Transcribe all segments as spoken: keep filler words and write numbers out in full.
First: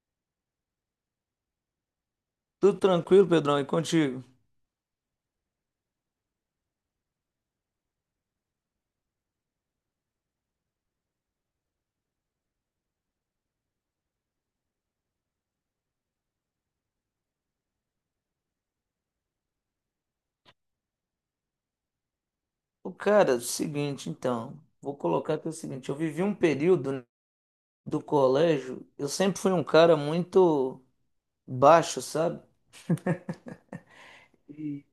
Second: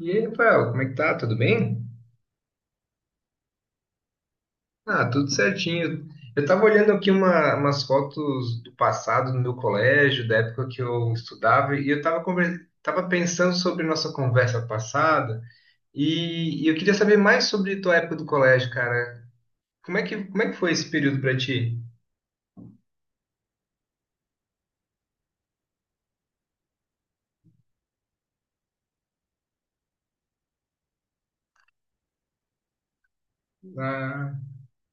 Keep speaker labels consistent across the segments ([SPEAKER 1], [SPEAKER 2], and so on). [SPEAKER 1] E aí, Rafael, como é que tá? Tudo bem?
[SPEAKER 2] Tudo tranquilo, Pedrão, e contigo?
[SPEAKER 1] Ah, tudo certinho. Eu tava olhando aqui uma- umas fotos do passado no meu colégio, da época que eu estudava, e eu tava, conver- tava pensando sobre nossa conversa passada, e, e eu queria saber mais sobre tua época do colégio, cara. Como é que, como é que foi esse período pra ti?
[SPEAKER 2] O cara, seguinte, então, vou colocar aqui o seguinte, eu vivi um período, né, do colégio. Eu sempre fui um cara muito baixo, sabe?
[SPEAKER 1] Ah,
[SPEAKER 2] E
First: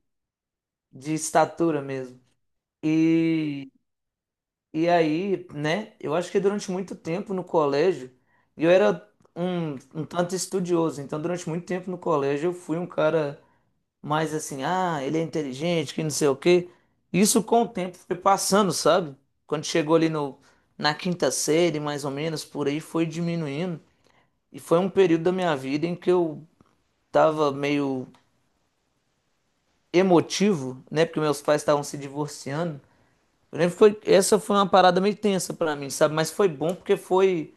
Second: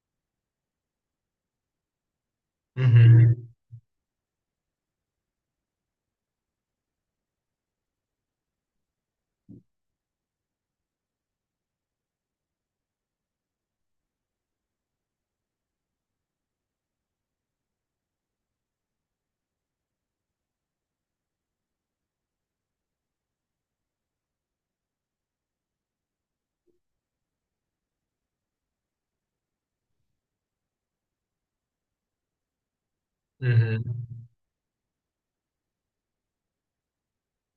[SPEAKER 2] De estatura mesmo.
[SPEAKER 1] uhum,
[SPEAKER 2] E, e aí, né, eu acho que durante muito tempo no colégio eu era um, um tanto estudioso. Então durante muito tempo no colégio eu fui um cara... Mas assim, ah, ele é inteligente, que não sei o quê. Isso com o tempo foi passando, sabe? Quando chegou ali no, na quinta série, mais ou menos, por aí, foi diminuindo. E foi um período da minha vida em que eu tava meio emotivo, né? Porque meus pais estavam se divorciando. Eu lembro que
[SPEAKER 1] uhum,
[SPEAKER 2] foi... essa foi uma parada meio tensa pra mim, sabe? Mas foi bom porque foi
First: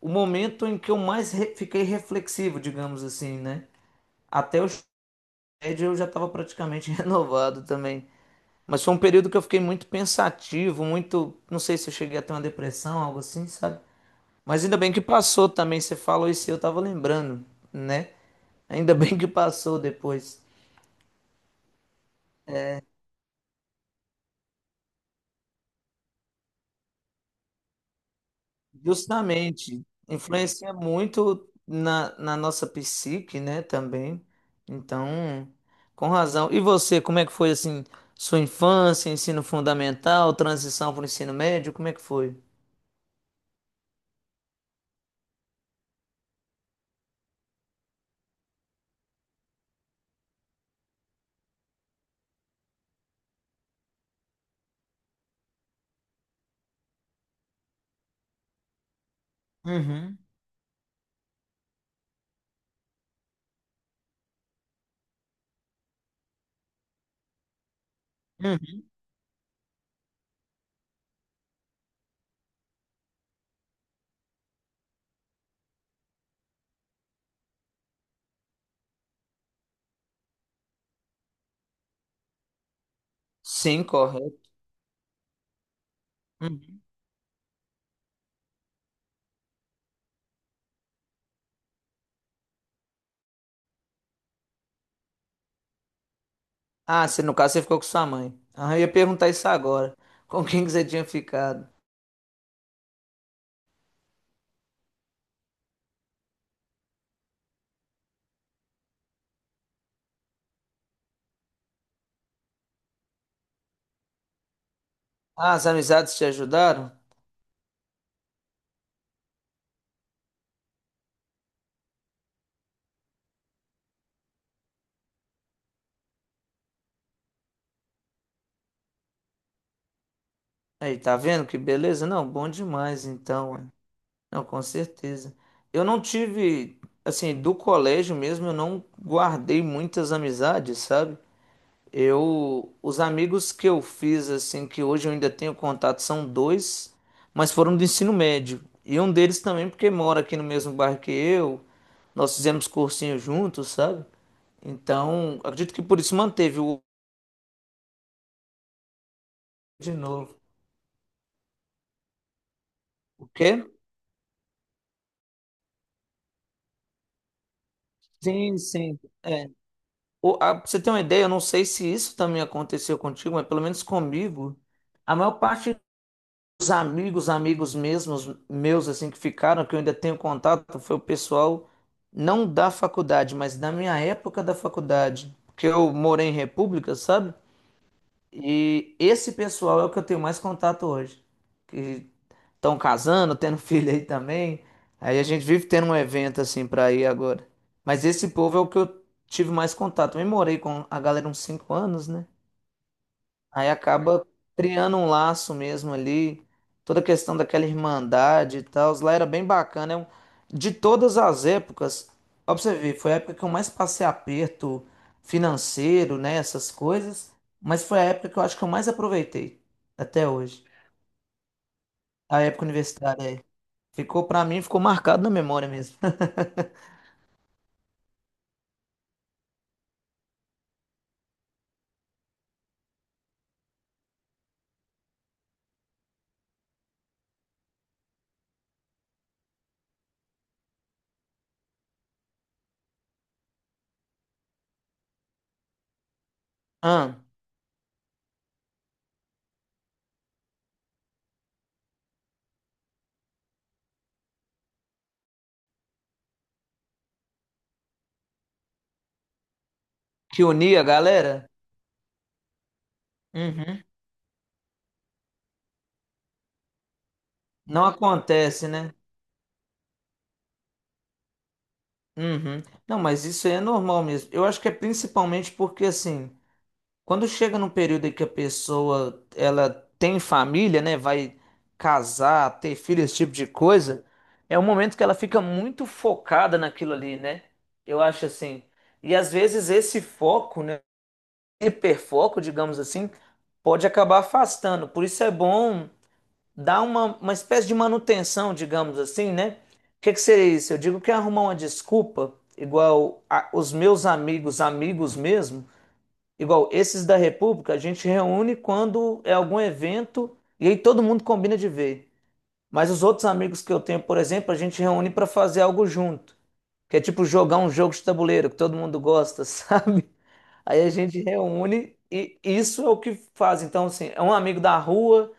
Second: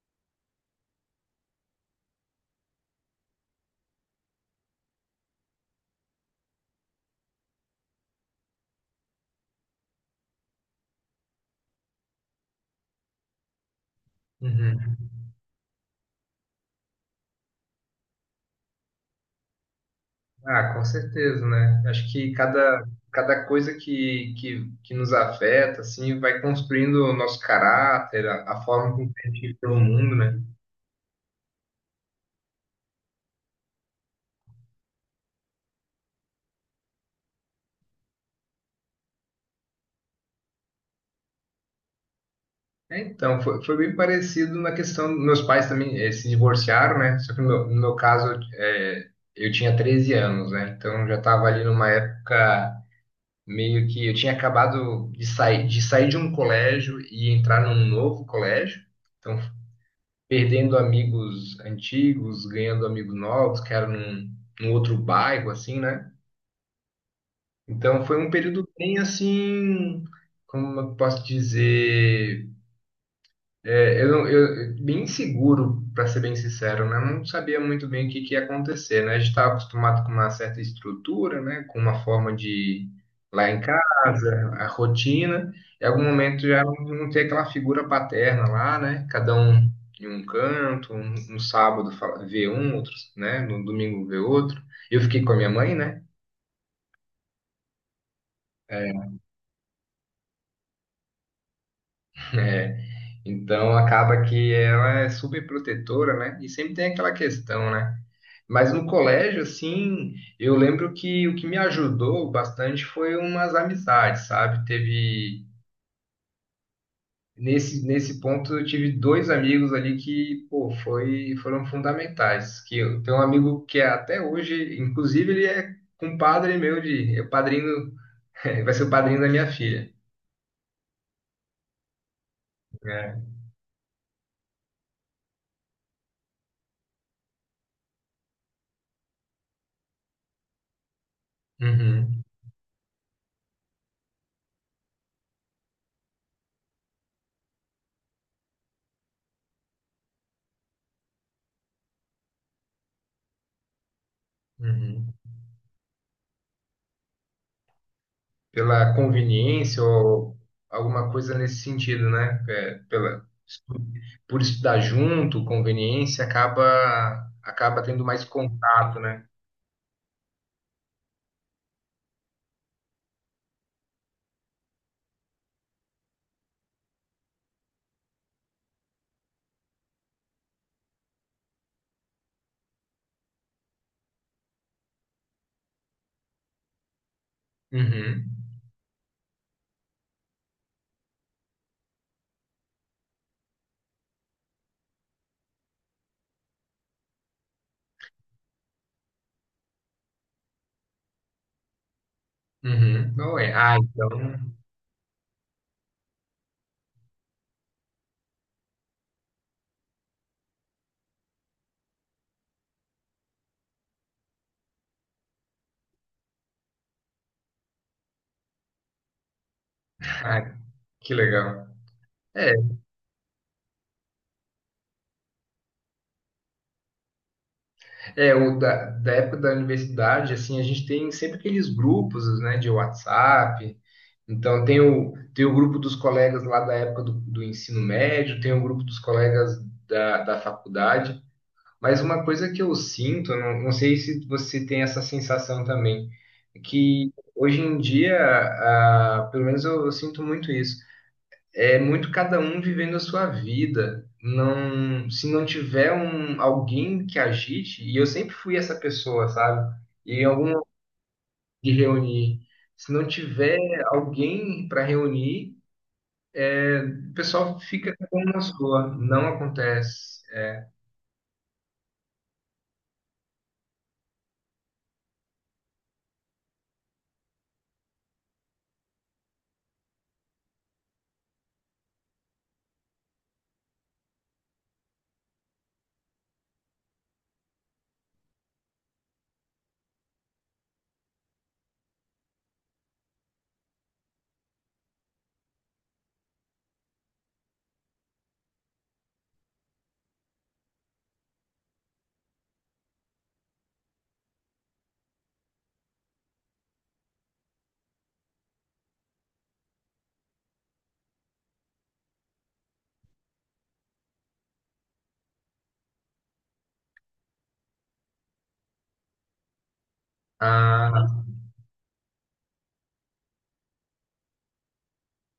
[SPEAKER 2] o momento em que eu mais re- fiquei reflexivo, digamos assim, né? Até o ensino médio eu já tava praticamente renovado também. Mas foi um período que eu fiquei muito pensativo, muito. Não sei se eu cheguei a ter uma depressão, algo assim, sabe? Mas ainda bem
[SPEAKER 1] uhum.
[SPEAKER 2] que passou também. Você falou isso e eu tava lembrando, né? Ainda bem que passou depois.
[SPEAKER 1] Ah, com certeza, né? Acho que cada, cada coisa que, que, que nos afeta, assim, vai construindo o nosso caráter, a, a forma como a gente vê o
[SPEAKER 2] Justamente,
[SPEAKER 1] mundo, né?
[SPEAKER 2] influencia muito na, na nossa psique, né? Também. Então, com razão. E você, como é que foi assim? Sua infância, ensino fundamental, transição para o ensino médio, como é que foi?
[SPEAKER 1] É, então, foi, foi bem parecido na questão, meus pais também eh, se divorciaram, né? Só que no meu, no meu caso, eh, eu tinha treze anos, né? Então, já estava ali numa época meio que eu tinha acabado de sair, de sair de um colégio e entrar num novo colégio. Então,
[SPEAKER 2] Uhum,
[SPEAKER 1] perdendo amigos antigos, ganhando amigos novos, que eram num, num outro bairro, assim, né? Então foi um período
[SPEAKER 2] uhum.
[SPEAKER 1] bem assim, como eu posso dizer, é, eu, não- eu bem seguro, para ser bem sincero, né? Eu não sabia muito bem o que, que ia acontecer, né? A gente estava acostumado com uma certa estrutura, né? Com uma forma de lá em
[SPEAKER 2] Sim, correto.
[SPEAKER 1] casa, a rotina. Em algum momento já não,
[SPEAKER 2] Uhum.
[SPEAKER 1] não tem aquela figura paterna lá, né? Cada um em um canto, um, no sábado fala- vê um, outro, né? No domingo vê outro. Eu fiquei com a minha mãe, né?
[SPEAKER 2] Ah, você, no caso você ficou com sua mãe. Ah, eu ia
[SPEAKER 1] É,
[SPEAKER 2] perguntar isso agora. Com quem que você tinha ficado?
[SPEAKER 1] é, Então acaba que ela é super protetora, né? E sempre tem aquela questão, né? Mas no colégio, assim, eu lembro que o que me ajudou bastante foi umas amizades, sabe? Teve
[SPEAKER 2] Ah, as amizades te ajudaram?
[SPEAKER 1] nesse nesse ponto eu tive dois amigos ali que, pô, foi foram fundamentais. Que eu tenho um amigo que é até hoje, inclusive ele é compadre meu de, é o padrinho, vai ser o padrinho da minha filha.
[SPEAKER 2] Aí, tá vendo que beleza? Não, bom demais
[SPEAKER 1] É.
[SPEAKER 2] então. Ué. Não, com certeza. Eu não tive, assim, do colégio mesmo, eu não guardei muitas amizades, sabe?
[SPEAKER 1] Uhum,
[SPEAKER 2] Eu, os amigos que eu fiz, assim, que hoje eu ainda tenho contato, são dois, mas foram do ensino médio. E um deles também, porque mora aqui no mesmo bairro que eu, nós fizemos cursinho juntos, sabe?
[SPEAKER 1] uhum.
[SPEAKER 2] Então, acredito que por isso manteve o
[SPEAKER 1] Pela conveniência
[SPEAKER 2] de
[SPEAKER 1] ou
[SPEAKER 2] novo.
[SPEAKER 1] alguma coisa nesse sentido, né? É, pela,
[SPEAKER 2] O quê?
[SPEAKER 1] por estudar junto, conveniência, acaba acaba tendo mais
[SPEAKER 2] Sim, sim.
[SPEAKER 1] contato, né?
[SPEAKER 2] É. O- a- pra você ter uma ideia, eu não sei se isso também aconteceu contigo, mas pelo menos comigo, a maior parte dos amigos, amigos mesmos, meus, assim, que ficaram, que eu ainda tenho contato, foi o pessoal não da faculdade, mas da minha época da faculdade, porque eu morei em república, sabe?
[SPEAKER 1] Uhum,
[SPEAKER 2] E esse pessoal é o que eu tenho mais contato hoje. Que estão casando, tendo filho aí também. Aí a gente vive tendo um evento assim pra ir agora. Mas esse povo é o que eu tive mais contato. Eu morei com a galera uns cinco anos, né?
[SPEAKER 1] uhum. Não é.
[SPEAKER 2] Aí
[SPEAKER 1] Ah,
[SPEAKER 2] acaba
[SPEAKER 1] então.
[SPEAKER 2] criando um laço mesmo ali. Toda a questão daquela irmandade e tal. Lá era bem bacana. É um- De todas as épocas, ó pra você ver, foi a época que eu mais passei aperto financeiro, né? Essas coisas. Mas foi a época que eu acho que eu mais aproveitei até
[SPEAKER 1] Ah,
[SPEAKER 2] hoje.
[SPEAKER 1] que legal.
[SPEAKER 2] A
[SPEAKER 1] É,
[SPEAKER 2] época universitária. Ficou pra mim, ficou marcado na memória mesmo.
[SPEAKER 1] é o da da época da universidade, assim, a gente tem sempre aqueles grupos, né, de WhatsApp. Então, tem o, tem o grupo dos colegas lá da época do, do ensino médio, tem o grupo dos colegas da, da faculdade. Mas uma coisa que eu sinto, não, não sei se você tem essa sensação também, é que
[SPEAKER 2] Ah,
[SPEAKER 1] hoje em dia, ah, pelo menos eu, eu sinto muito isso, é muito cada um vivendo a sua vida. Não, se não tiver um, alguém que agite, e eu sempre fui essa pessoa, sabe? E em
[SPEAKER 2] que
[SPEAKER 1] algum momento
[SPEAKER 2] unia a galera?
[SPEAKER 1] de reunir, se não tiver
[SPEAKER 2] Uhum.
[SPEAKER 1] alguém para reunir, o pessoal
[SPEAKER 2] Não
[SPEAKER 1] fica com uma
[SPEAKER 2] acontece,
[SPEAKER 1] sua,
[SPEAKER 2] né?
[SPEAKER 1] não acontece.
[SPEAKER 2] Uhum. Não, mas isso aí é normal mesmo. Eu acho que é principalmente porque, assim, quando chega num período em que a pessoa, ela tem família, né? Vai casar, ter filho, esse tipo de coisa, é um momento que ela fica muito focada naquilo ali, né? Eu acho assim. E às vezes esse foco, né? Hiperfoco, digamos assim, pode acabar afastando. Por isso é bom dá uma, uma espécie de manutenção, digamos assim, né? O que que seria isso? Eu digo que é arrumar uma desculpa, igual a- os meus amigos, amigos mesmo, igual esses da República, a gente reúne quando é algum evento e aí todo mundo combina de ver. Mas os outros amigos que eu tenho, por exemplo, a gente reúne para fazer algo junto, que é tipo jogar um jogo de tabuleiro que todo mundo gosta, sabe? Aí a
[SPEAKER 1] Ah,
[SPEAKER 2] gente reúne e isso é o que faz. Então, assim, é um amigo da rua,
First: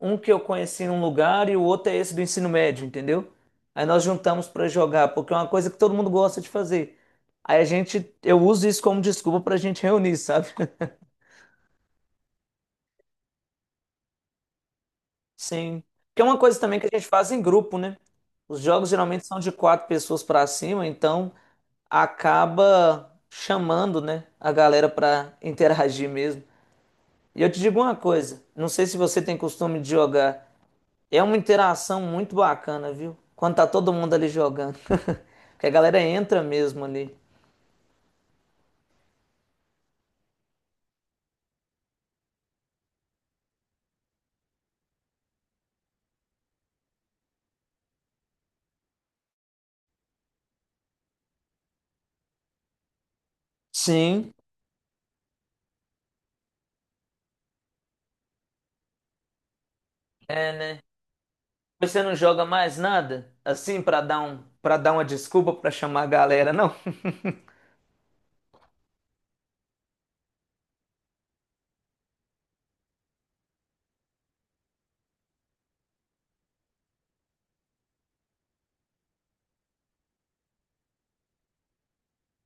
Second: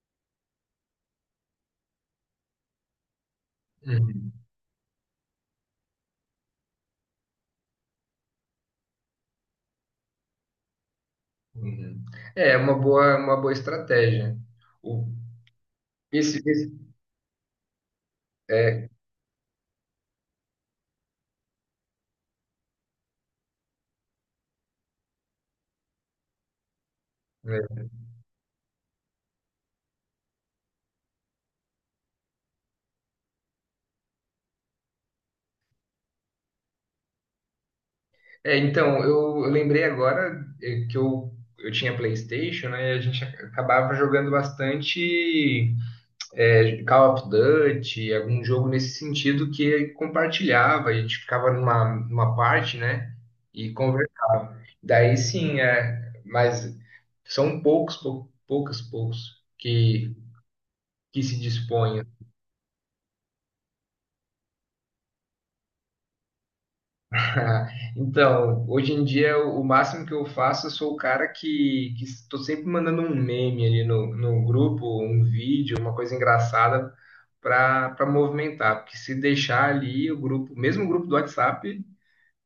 [SPEAKER 2] um que eu conheci em um lugar e o outro é esse do ensino médio, entendeu? Aí nós
[SPEAKER 1] uhum.
[SPEAKER 2] juntamos pra jogar, porque é uma coisa que todo mundo gosta de fazer. Aí a gente, eu uso isso como desculpa pra gente reunir, sabe?
[SPEAKER 1] Uhum. É é uma boa, uma boa estratégia. O,
[SPEAKER 2] Sim. Que é
[SPEAKER 1] esse,
[SPEAKER 2] uma coisa
[SPEAKER 1] esse-
[SPEAKER 2] também que a gente faz em grupo, né? Os
[SPEAKER 1] é,
[SPEAKER 2] jogos geralmente são de quatro pessoas pra cima, então acaba chamando, né, a galera pra interagir mesmo. E eu te
[SPEAKER 1] né?
[SPEAKER 2] digo uma coisa, não sei se você tem costume de jogar, é uma interação muito bacana, viu? Quando tá todo mundo ali jogando. Porque a galera entra mesmo ali.
[SPEAKER 1] É, então, eu, eu lembrei agora é, que eu, eu tinha PlayStation, né? E a gente ac- acabava jogando bastante é, Call of Duty, algum jogo nesse sentido que compartilhava, e a gente ficava numa, numa parte, né? E
[SPEAKER 2] Sim,
[SPEAKER 1] conversava. Daí sim, é, mas são poucos, pou, poucos, poucos que,
[SPEAKER 2] é, né?
[SPEAKER 1] que se dispõem.
[SPEAKER 2] Você não joga mais nada? Assim, pra dar um, para dar uma desculpa pra chamar a galera, não?
[SPEAKER 1] Ah, então, hoje em dia, o o máximo que eu faço, eu sou o cara que, que estou sempre mandando um meme ali no, no grupo, um vídeo, uma coisa engraçada para para movimentar. Porque se deixar ali o grupo, mesmo o grupo do WhatsApp,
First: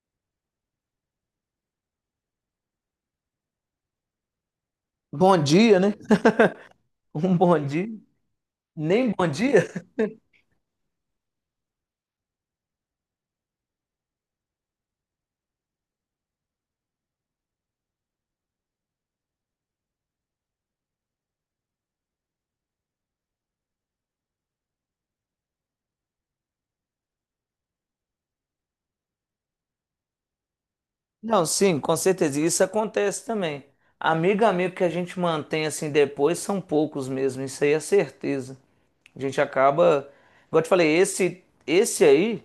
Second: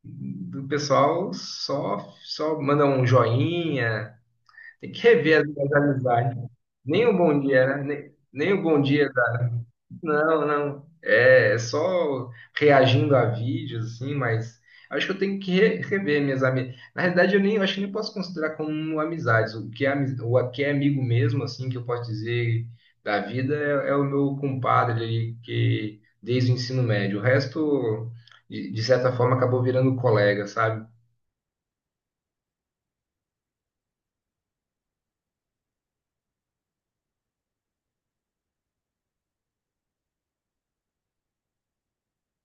[SPEAKER 1] do pessoal só, só manda um joinha. Tem que
[SPEAKER 2] Bom
[SPEAKER 1] rever as, as
[SPEAKER 2] dia, né?
[SPEAKER 1] amizades. Nem o
[SPEAKER 2] Um
[SPEAKER 1] bom
[SPEAKER 2] bom
[SPEAKER 1] dia, né?
[SPEAKER 2] dia.
[SPEAKER 1] Nem, nem o bom dia
[SPEAKER 2] Nem bom dia?
[SPEAKER 1] não, não. É é só reagindo a vídeos, assim, mas acho que eu tenho que re- rever minhas amizades. Na realidade, eu nem eu acho que nem posso considerar como amizades. O que é, ami- o que é amigo mesmo, assim, que eu posso dizer da vida é, é o meu compadre ali, que desde o ensino médio. O resto, de, de certa forma, acabou virando colega, sabe?
[SPEAKER 2] Não, sim, com certeza. E isso acontece também. Amigo, amigo que a gente mantém assim depois são poucos mesmo, isso aí é certeza. A gente acaba, igual eu te falei, esse esse aí,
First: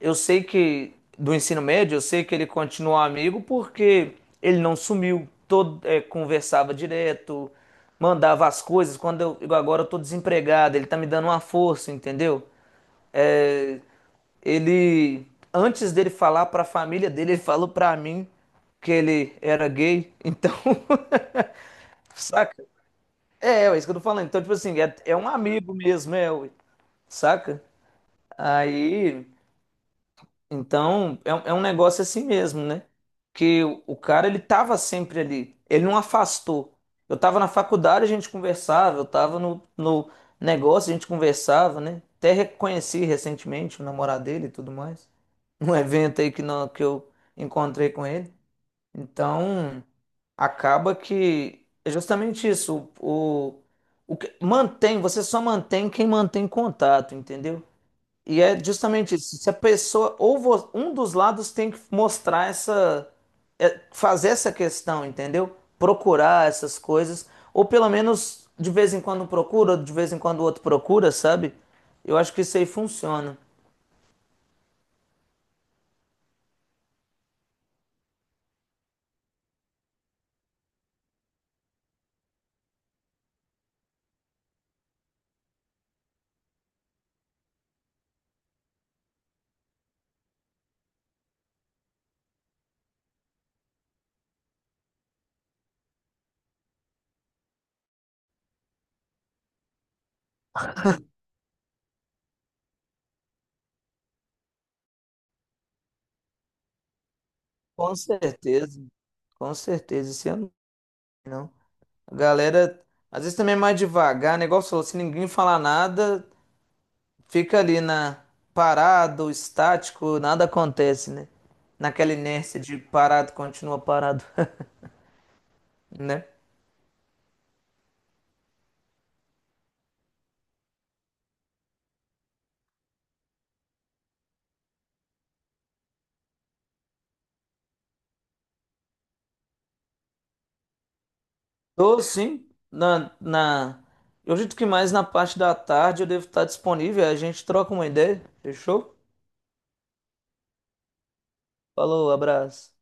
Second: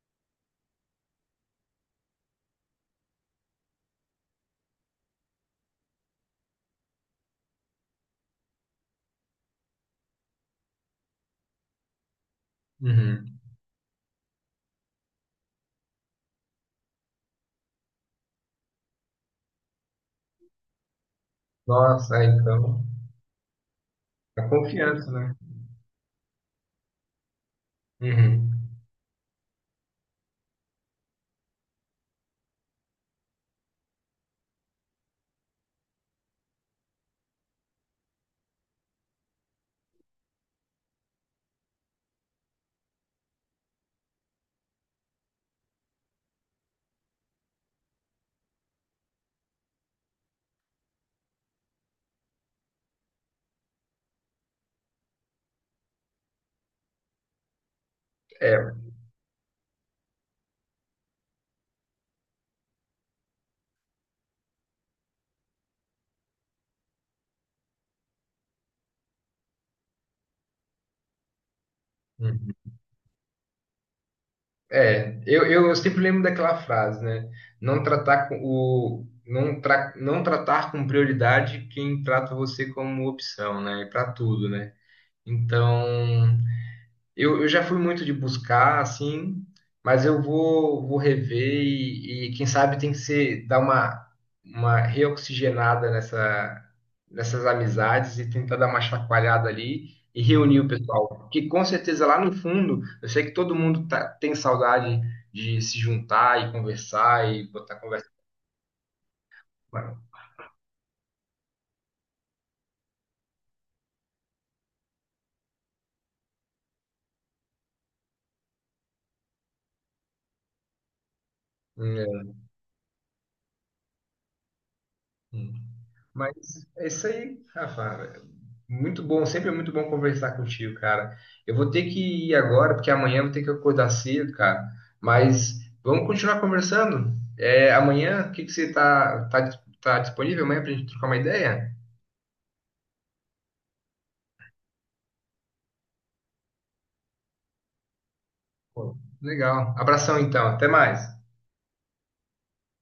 [SPEAKER 2] eu sei que do ensino médio, eu sei que ele continuou amigo porque ele não sumiu, todo é, conversava direto, mandava as coisas. Quando eu, igual agora eu tô desempregado, ele tá me dando uma força, entendeu?
[SPEAKER 1] Uhum.
[SPEAKER 2] É, ele, antes dele falar para a família dele, ele falou para mim que ele era gay. Então,
[SPEAKER 1] Nossa, é,
[SPEAKER 2] saca?
[SPEAKER 1] então,
[SPEAKER 2] É, é isso que eu tô falando. Então,
[SPEAKER 1] a
[SPEAKER 2] tipo assim, é,
[SPEAKER 1] confiança,
[SPEAKER 2] é um
[SPEAKER 1] né?
[SPEAKER 2] amigo mesmo, é, ué, saca?
[SPEAKER 1] Uhum.
[SPEAKER 2] Aí então, é, um- é um negócio assim mesmo, né? Que o, o cara, ele tava sempre ali. Ele não afastou. Eu tava na faculdade, a gente conversava. Eu tava no, no negócio, a gente conversava, né? Até reconheci recentemente o namorado dele e tudo mais. Num evento aí que, não, que eu encontrei com ele. Então, acaba que é justamente isso. O, o, o que mantém, você só mantém quem mantém contato, entendeu? E é
[SPEAKER 1] É.
[SPEAKER 2] justamente isso. Se a pessoa, ou vo- um dos lados tem que mostrar essa, é, fazer essa questão, entendeu? Procurar essas coisas, ou pelo menos de vez em quando um procura, de vez em quando o outro procura, sabe? Eu acho que isso aí funciona.
[SPEAKER 1] É, eu, eu sempre lembro daquela frase, né? Não tratar com o não, tra, não tratar com prioridade quem trata você como opção, né? Para tudo, né? Então, eu, eu já fui muito de buscar, assim, mas eu vou, vou rever e, e quem sabe tem que ser dar uma, uma reoxigenada nessa, nessas amizades e tentar dar uma chacoalhada ali e reunir o pessoal. Porque com certeza lá no fundo, eu sei que todo mundo tá, tem saudade de se juntar e conversar e botar
[SPEAKER 2] Com
[SPEAKER 1] conversa.
[SPEAKER 2] certeza, com certeza, isso eu não. A galera, às vezes também é mais devagar, negócio falou, se ninguém falar nada, fica ali na parado, estático, nada acontece, né? Naquela
[SPEAKER 1] Mano,
[SPEAKER 2] inércia de parado, continua parado, né?
[SPEAKER 1] mas é isso aí, Rafa. Muito bom, sempre é muito bom conversar contigo, cara. Eu vou ter que ir agora, porque amanhã eu vou ter que acordar cedo, cara. Mas vamos continuar conversando. É, amanhã, o que que você tá, tá, tá disponível amanhã pra gente trocar uma ideia?
[SPEAKER 2] Tô sim, na, na... Eu acredito que mais na parte da tarde eu devo estar disponível, a gente troca uma ideia,
[SPEAKER 1] Pô,
[SPEAKER 2] fechou?
[SPEAKER 1] legal. Abração então, até mais.
[SPEAKER 2] Falou, abraço.